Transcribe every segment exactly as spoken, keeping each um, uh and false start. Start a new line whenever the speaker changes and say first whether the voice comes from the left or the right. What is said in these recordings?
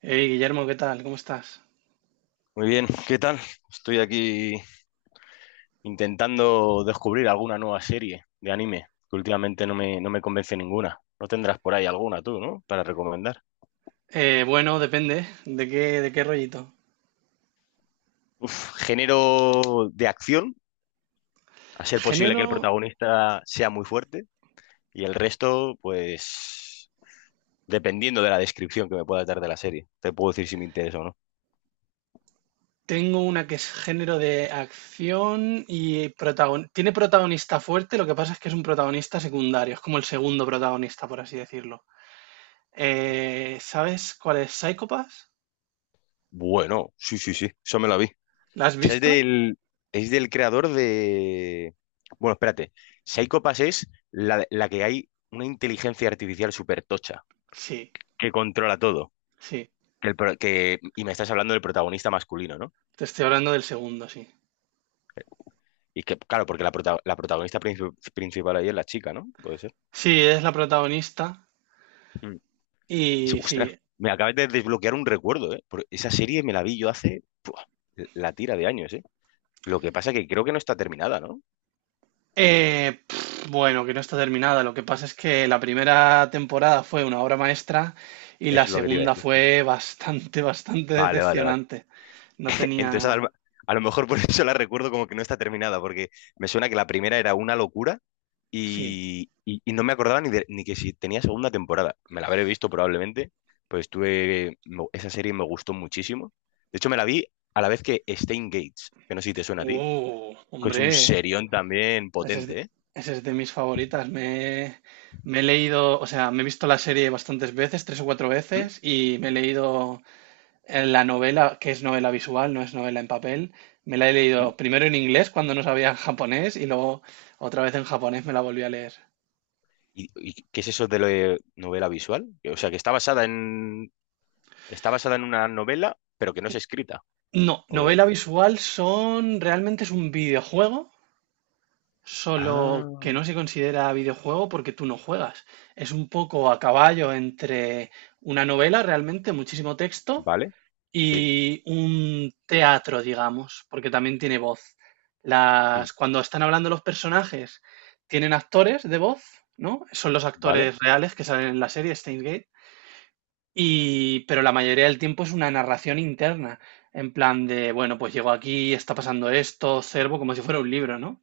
right: Hey, Guillermo, ¿qué tal? ¿Cómo estás?
left: Muy bien, ¿qué tal? Estoy aquí intentando descubrir alguna nueva serie de anime, que últimamente no me, no me convence ninguna. No tendrás por ahí alguna tú, ¿no? Para recomendar.
right: Eh, bueno, depende de qué, de qué rollito.
left: Género de acción, a ser posible que el
right: Género,
left: protagonista sea muy fuerte, y el resto, pues, dependiendo de la descripción que me pueda dar de la serie, te puedo decir si me interesa o no.
right: tengo una que es género de acción y protagon- tiene protagonista fuerte, lo que pasa es que es un protagonista secundario, es como el segundo protagonista, por así decirlo. Eh, ¿sabes cuál es Psychopass?
left: Bueno, sí, sí, sí, eso me la vi. O
right: ¿La has
left: sea, es
right: visto?
left: del, es del creador de... Bueno, espérate. Psycho Pass es la, la que hay una inteligencia artificial súper tocha,
right: Sí,
left: que controla todo.
right: sí.
left: Que el pro- que- Y me estás hablando del protagonista masculino, ¿no?
right: Te estoy hablando del segundo, sí.
left: Y que, claro, porque la, prota- la protagonista princi- principal ahí es la chica, ¿no? Puede ser.
right: Sí, es la protagonista
left: Mm. Es-
right: y
left: Ostras,
right: sí.
left: me acabas de desbloquear un recuerdo, ¿eh? Porque esa serie me la vi yo hace ¡buah! La tira de años, ¿eh? Lo que pasa que creo que no está terminada, ¿no?
right: Eh, pf, bueno, que no está terminada. Lo que pasa es que la primera temporada fue una obra maestra y la
left: Es lo que te iba a
right: segunda
left: decir.
right: fue bastante, bastante
left: Vale, vale, vale.
right: decepcionante. No
left: Entonces, a
right: tenía...
left: lo, a lo mejor por eso la recuerdo como que no está terminada, porque me suena que la primera era una locura
right: Sí.
left: y, y- y no me acordaba ni, de- ni que si tenía segunda temporada. Me la habré visto probablemente, pues tuve, me- esa serie me gustó muchísimo. De hecho, me la vi a la vez que Stain Gates, que no sé si te suena a ti,
right: Uh,
left: que es un
right: hombre,
left: serión también
right: ese es, de
left: potente, ¿eh?
right: ese es de mis favoritas. Me, me he leído, o sea, me he visto la serie bastantes veces, tres o cuatro
left: ¿Mm?
right: veces, y me he leído eh, la novela, que es novela visual, no es novela en papel. Me la he
left: ¿Mm?
right: leído primero en inglés cuando no sabía japonés y luego otra vez en japonés me la volví a leer.
left: ¿Y, y qué es eso de la novela visual? O sea, que está basada en, está basada en una novela, pero que no es escrita.
right: No,
left: O...
right: novela visual son, realmente es un videojuego, solo
left: Ah.
right: que no se considera videojuego porque tú no juegas. Es un poco a caballo entre una novela, realmente, muchísimo texto,
left: ¿Vale? Sí.
right: y un teatro, digamos, porque también tiene voz.
left: Mm.
right: Las, cuando están hablando los personajes, tienen actores de voz, ¿no? Son los
left: ¿Vale?
right: actores reales que salen en la serie Steins Gate y, pero la mayoría del tiempo es una narración interna, en plan de, bueno, pues llego aquí, está pasando esto, observo como si fuera un libro, ¿no?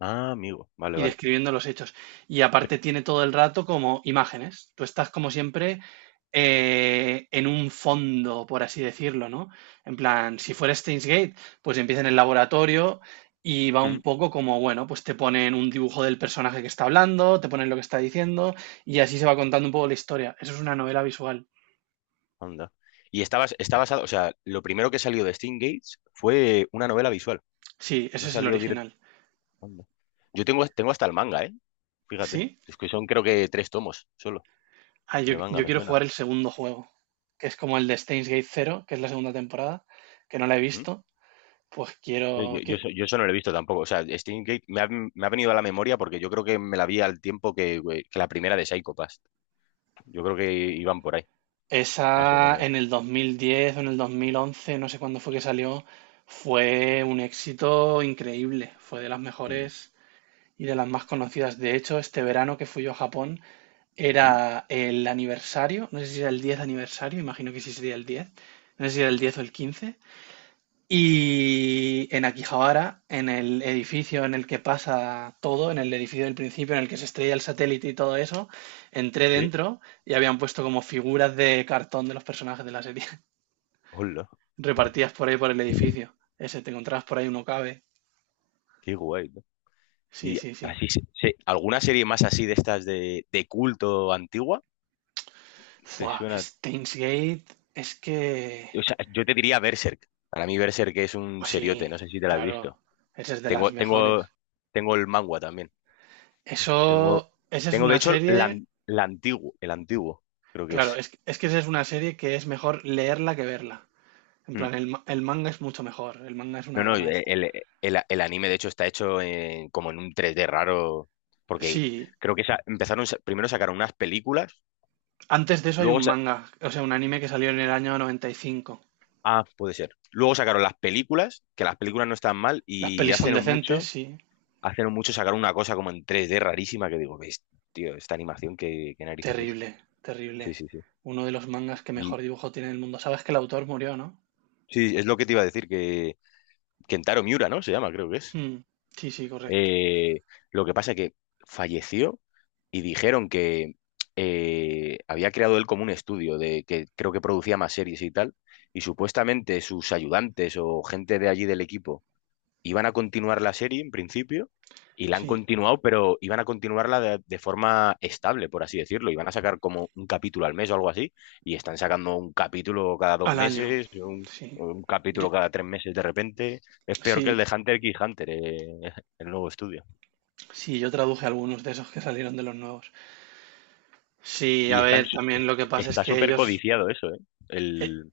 left: Ah, amigo. Vale,
right: Y
left: vale.
right: describiendo los hechos. Y aparte tiene todo el rato como imágenes. Tú estás como siempre eh, en un fondo, por así decirlo, ¿no? En plan, si fuera Steins Gate, pues empieza en el laboratorio y va un
left: Mm.
right: poco como, bueno, pues te ponen un dibujo del personaje que está hablando, te ponen lo que está diciendo y así se va contando un poco la historia. Eso es una novela visual.
left: Anda. Y está, bas- está basado, o sea, lo primero que salió de Steam Gates fue una novela visual.
right: Sí, ese
left: No
right: es el
left: salió directo.
right: original.
left: Anda. Yo tengo, tengo hasta el manga, ¿eh? Fíjate.
right: ¿Sí?
left: Es que son creo que tres tomos solo
right: Ah, yo,
left: de manga,
right: yo
left: me
right: quiero
left: suena.
right: jugar el segundo juego, que es como el de Steins Gate cero, que es la segunda temporada, que no la he
left: ¿Mm?
right: visto. Pues
left: Eh, Yo,
right: quiero
left: yo,
right: que
left: eso yo eso no lo he visto tampoco. O sea, Steam Gate me ha, me ha venido a la memoria porque yo creo que me la vi al tiempo que, güey, que la primera de Psycho Pass. Yo creo que iban por ahí, más o
right: esa en
left: menos.
right: el dos mil diez o en el dos mil once, no sé cuándo fue que salió, fue un éxito increíble, fue de las
left: Mm.
right: mejores y de las más conocidas. De hecho, este verano que fui yo a Japón
left: ¿Mm?
right: era el aniversario, no sé si era el diez aniversario, imagino que sí sería el diez, no sé si era el diez o el quince. Y en Akihabara, en el edificio en el que pasa todo, en el edificio del principio, en el que se estrella el satélite y todo eso, entré
left: ¿Sí?
right: dentro y habían puesto como figuras de cartón de los personajes de la serie,
left: Hola,
right: repartidas por ahí por el edificio. Ese, te encontrabas por ahí uno cabe.
left: qué guay.
right: Sí,
left: Y
right: sí, sí.
left: así, se- se- ¿alguna serie más así de estas de, de culto antigua? ¿Te
right: Fua,
left: suena?
right: Steins Gate, es que...
left: O sea, yo te diría Berserk. Para mí Berserk es un
right: Pues
left: seriote,
right: sí,
left: no sé si te la has
right: claro,
left: visto.
right: esa es de
left: Tengo,
right: las mejores.
left: tengo, tengo el manga también. Tengo,
right: Eso, esa es
left: tengo de
right: una
left: hecho la,
right: serie,
left: an- la antiguo, el antiguo, creo que
right: claro,
left: es.
right: es, es que esa es una serie que es mejor leerla que verla. En
left: Mm.
right: plan, el, ma- el manga es mucho mejor, el manga es una
left: No, no,
right: obra
left: el,
right: maestra.
left: el- el- el anime de hecho está hecho en- como en un tres D raro, porque
right: Sí,
left: creo que esa- empezaron, sa- primero sacaron unas películas,
right: antes de eso hay
left: luego.
right: un manga, o sea, un anime que salió en el año noventa y cinco.
left: Ah, puede ser. Luego sacaron las películas, que las películas no están mal,
right: Las
left: y
right: pelis
left: hace
right: son
left: no
right: decentes,
left: mucho,
right: sí.
left: hace no mucho sacaron una cosa como en tres D rarísima que digo, "Ves, tío, esta animación, ¿qué, qué narices es?"
right: Terrible,
left: Sí,
right: terrible.
left: sí, sí.
right: Uno de los mangas que
left: Y
right: mejor dibujo tiene en el mundo. Sabes que el autor murió, ¿no?
left: sí, es lo que te iba a decir, que Kentaro Miura, ¿no? Se llama, creo que es.
right: Hmm, Sí, sí, correcto.
left: Eh, lo que pasa que falleció y dijeron que eh, había creado él como un estudio de que creo que producía más series y tal, y supuestamente sus ayudantes o gente de allí del equipo iban a continuar la serie en principio y la han
right: Sí,
left: continuado, pero iban a continuarla de, de forma estable, por así decirlo. Iban a sacar como un capítulo al mes o algo así y están sacando un capítulo cada dos
right: al año.
left: meses, un,
right: Sí.
left: un
right: Yo-
left: capítulo cada tres meses de repente. Es peor que el
right: sí,
left: de Hunter x Hunter, eh, el nuevo estudio.
right: sí, yo traduje algunos de esos que salieron de los nuevos. Sí,
left: Y
right: a
left: están,
right: ver,
left: su-
right: también lo que pasa es
left: está
right: que
left: súper
right: ellos...
left: codiciado eso, ¿eh?
right: eh,
left: El,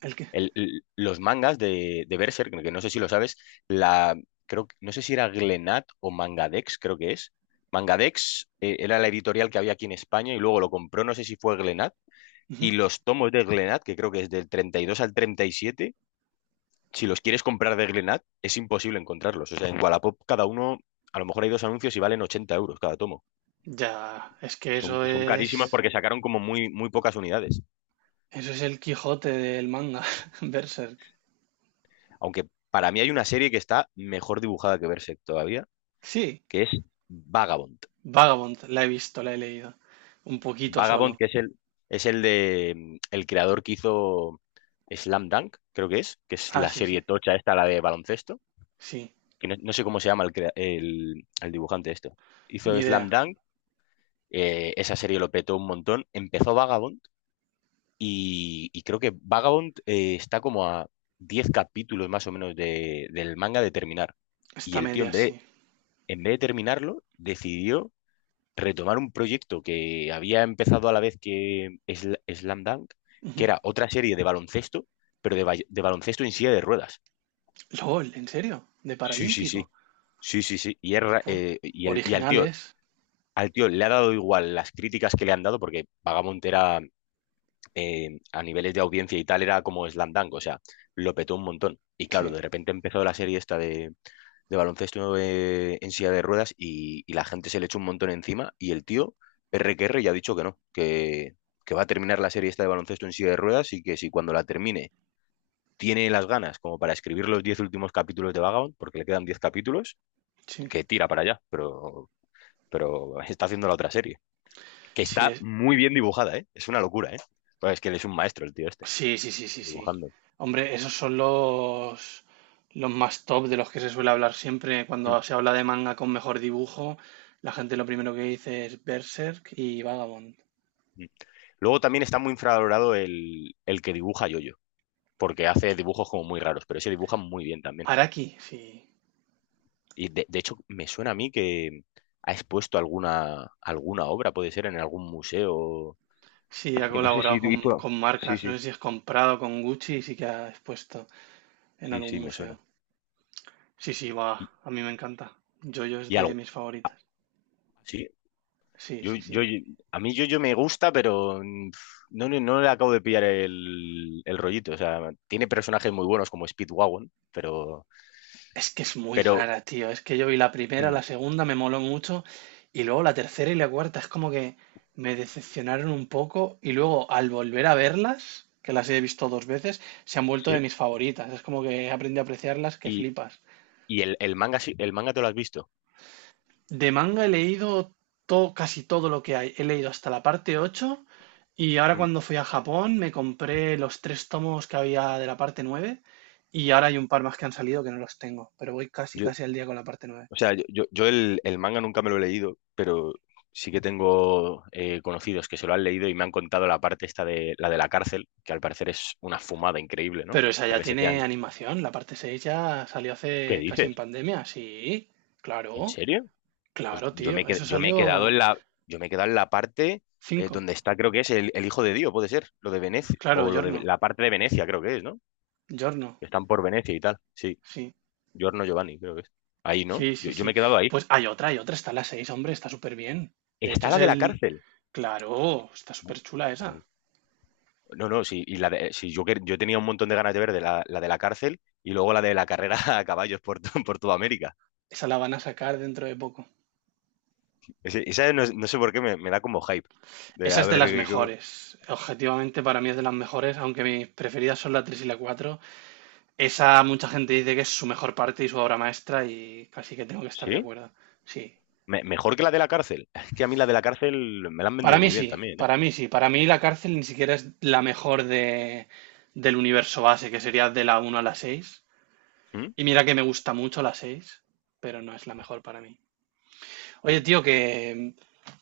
right: ¿El qué?
left: el- l- los mangas de, de Berserk, que no sé si lo sabes, la, creo, que- no sé si era Glenat o Mangadex, creo que es. Mangadex eh, era la editorial que había aquí en España y luego lo compró, no sé si fue Glenat.
right: Ujú.
left: Y los tomos de Glenat, que creo que es del treinta y dos al treinta y siete, si los quieres comprar de Glenat, es imposible encontrarlos. O sea, en Wallapop cada uno, a lo mejor hay dos anuncios y valen ochenta euros cada tomo.
right: Ya, es que
left: Son,
right: eso
left: son carísimas
right: es...
left: porque sacaron como muy, muy pocas unidades.
right: Eso es el Quijote del manga, Berserk.
left: Aunque para mí hay una serie que está mejor dibujada que Berserk todavía,
right: Sí,
left: que es Vagabond.
right: Vagabond, la he visto, la he leído. Un poquito
left: Vagabond,
right: solo.
left: que es el, es el de mm, el creador que hizo Slam Dunk, creo que es, que es
right: Ah,
left: la
right: sí, sí,
left: serie tocha esta, la de baloncesto,
right: sí,
left: que no, no sé cómo se llama el, crea- el, el dibujante esto. Hizo
right: ni idea.
left: Slam Dunk, eh, esa serie lo petó un montón, empezó Vagabond y, y creo que Vagabond eh, está como a diez capítulos más o menos de- del manga de terminar.
right: Está
left: Y el tío,
right: media,
left: en vez
right: sí.
left: de, en vez de terminarlo, decidió retomar un proyecto que había empezado a la vez que Sl- Slam Dunk, que
right: Ujú.
left: era otra serie de baloncesto, pero de, ba- de baloncesto en silla de ruedas.
right: LOL, ¿en serio? ¿De
left: Sí, sí, sí,
right: Paralímpico?
left: sí, sí, sí. Y, es ra-
right: Buah,
left: eh, y, el, y al tío,
right: originales,
left: al tío le ha dado igual las críticas que le han dado, porque Vagabond era, eh, a niveles de audiencia y tal, era como Slam Dunk, o sea, lo petó un montón. Y claro,
right: sí,
left: de repente empezó la serie esta de, de baloncesto eh, en silla de ruedas y, y la gente se le echó un montón encima y el tío, R que R, ya ha dicho que no, que, que va a terminar la serie esta de baloncesto en silla de ruedas y que si cuando la termine tiene las ganas como para escribir los diez últimos capítulos de Vagabond, porque le quedan diez capítulos,
right: sí.
left: que tira para allá, pero, pero está haciendo la otra serie, que
right: Sí,
left: está
right: es...
left: muy bien dibujada, ¿eh? Es una locura, ¿eh? Pues es que él es un maestro, el tío este,
right: sí, sí, sí, sí, sí.
left: dibujando.
right: Hombre, esos son los, los más top de los que se suele hablar siempre.
left: Mm,
right: Cuando se habla de manga con mejor dibujo, la gente lo primero que dice es Berserk y Vagabond.
left: mm. Luego también está muy infravalorado el, el que dibuja Yoyo. Porque hace dibujos como muy raros, pero ese dibuja muy bien también.
right: Araki, sí.
left: Y de, de hecho, me suena a mí que ha expuesto alguna, alguna obra, puede ser en algún museo.
right: Sí,
left: Es
right: ha
left: que no- No sé si
right: colaborado con,
left: hizo...
right: con
left: Sí,
right: marcas, no
left: sí.
right: sé si has comprado con Gucci y sí que ha expuesto en
left: Sí,
right: algún
left: sí, me suena.
right: museo. Sí, sí, va,
left: Y,
right: a mí me encanta. Jojo es
left: y
right: de
left: algo.
right: mis
left: ah,
right: favoritas.
left: Sí,
right: Sí,
left: yo,
right: sí,
left: yo,
right: sí.
left: yo- a mí yo, yo me gusta, pero mm, no, no, no le acabo de pillar el, el rollito. O sea, tiene personajes muy buenos como Speedwagon, pero,
right: Es que es muy
left: pero
right: rara, tío. Es que yo vi la primera,
left: mm,
right: la segunda me moló mucho y luego la tercera y la cuarta es como que me decepcionaron un poco y luego al volver a verlas, que las he visto dos veces, se han vuelto de
left: sí.
right: mis favoritas. Es como que aprendí a apreciarlas que
left: Y,
right: flipas.
left: y el, el manga, sí- el manga te lo has visto.
right: De manga he leído todo, casi todo lo que hay. He leído hasta la parte ocho y ahora
left: Mm.
right: cuando fui a Japón me compré los tres tomos que había de la parte nueve y ahora hay un par más que han salido que no los tengo, pero voy casi
left: Yo,
right: casi al día con la parte nueve.
left: O sea, yo, yo, yo el, el manga nunca me lo he leído, pero sí que tengo eh, conocidos que se lo han leído y me han contado la parte esta de la de la cárcel, que al parecer es una fumada increíble, ¿no?
right: Pero esa
left: Que
right: ya tiene
left: resetean.
right: animación, la parte seis ya salió
left: ¿Qué
right: hace casi en
left: dices?
right: pandemia, sí,
left: ¿En
right: claro,
left: serio? Pues
right: claro,
left: yo me, he
right: tío,
left: qued-
right: eso
left: yo me he quedado
right: salió
left: en la, yo me he quedado en la parte eh,
right: cinco,
left: donde está, creo que es el, el hijo de Dios, puede ser, lo de Venecia,
right: claro,
left: o lo de
right: Giorno,
left: la parte de Venecia, creo que es, ¿no?
right: Giorno,
left: Que están por Venecia y tal. Sí,
right: sí,
left: Giorno Giovanni, creo que es. Ahí, ¿no?
right: sí,
left: Yo,
right: sí,
left: yo me he
right: sí.
left: quedado ahí.
right: Pues hay otra, hay otra, está la seis, hombre, está súper bien. De hecho,
left: Está
right: es
left: la de la
right: el,
left: cárcel.
right: claro, está súper chula esa.
left: No, no, sí, y la de- sí, yo, quer- yo tenía un montón de ganas de ver de la, la de la cárcel y luego la de la carrera a caballos por, to- por toda América.
right: Esa la van a sacar dentro de poco.
left: Ese- esa no, no sé por qué me, me da como hype. De
right: Esa
left: a
right: es de
left: ver,
right: las
left: eh, cómo-
right: mejores. Objetivamente para mí es de las mejores, aunque mis preferidas son la tres y la Cuatro. Esa mucha gente dice que es su mejor parte y su obra maestra y casi que tengo que estar de
left: ¿sí?
right: acuerdo. Sí.
left: Me- mejor que la de la cárcel. Es que a mí la de la cárcel me la han
right: Para
left: vendido
right: mí
left: muy bien
right: sí,
left: también, ¿eh?
right: para mí sí. Para mí la cárcel ni siquiera es la mejor de, del universo base, que sería de la uno a la seis.
left: ¿Mm?
right: Y mira que me gusta mucho la seis, pero no es la mejor para mí. Oye,
left: Uy.
right: tío, que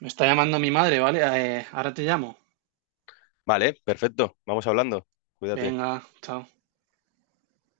right: me está llamando mi madre, ¿vale? Eh, ahora te llamo.
left: Vale, perfecto. Vamos hablando. Cuídate.
right: Venga, chao.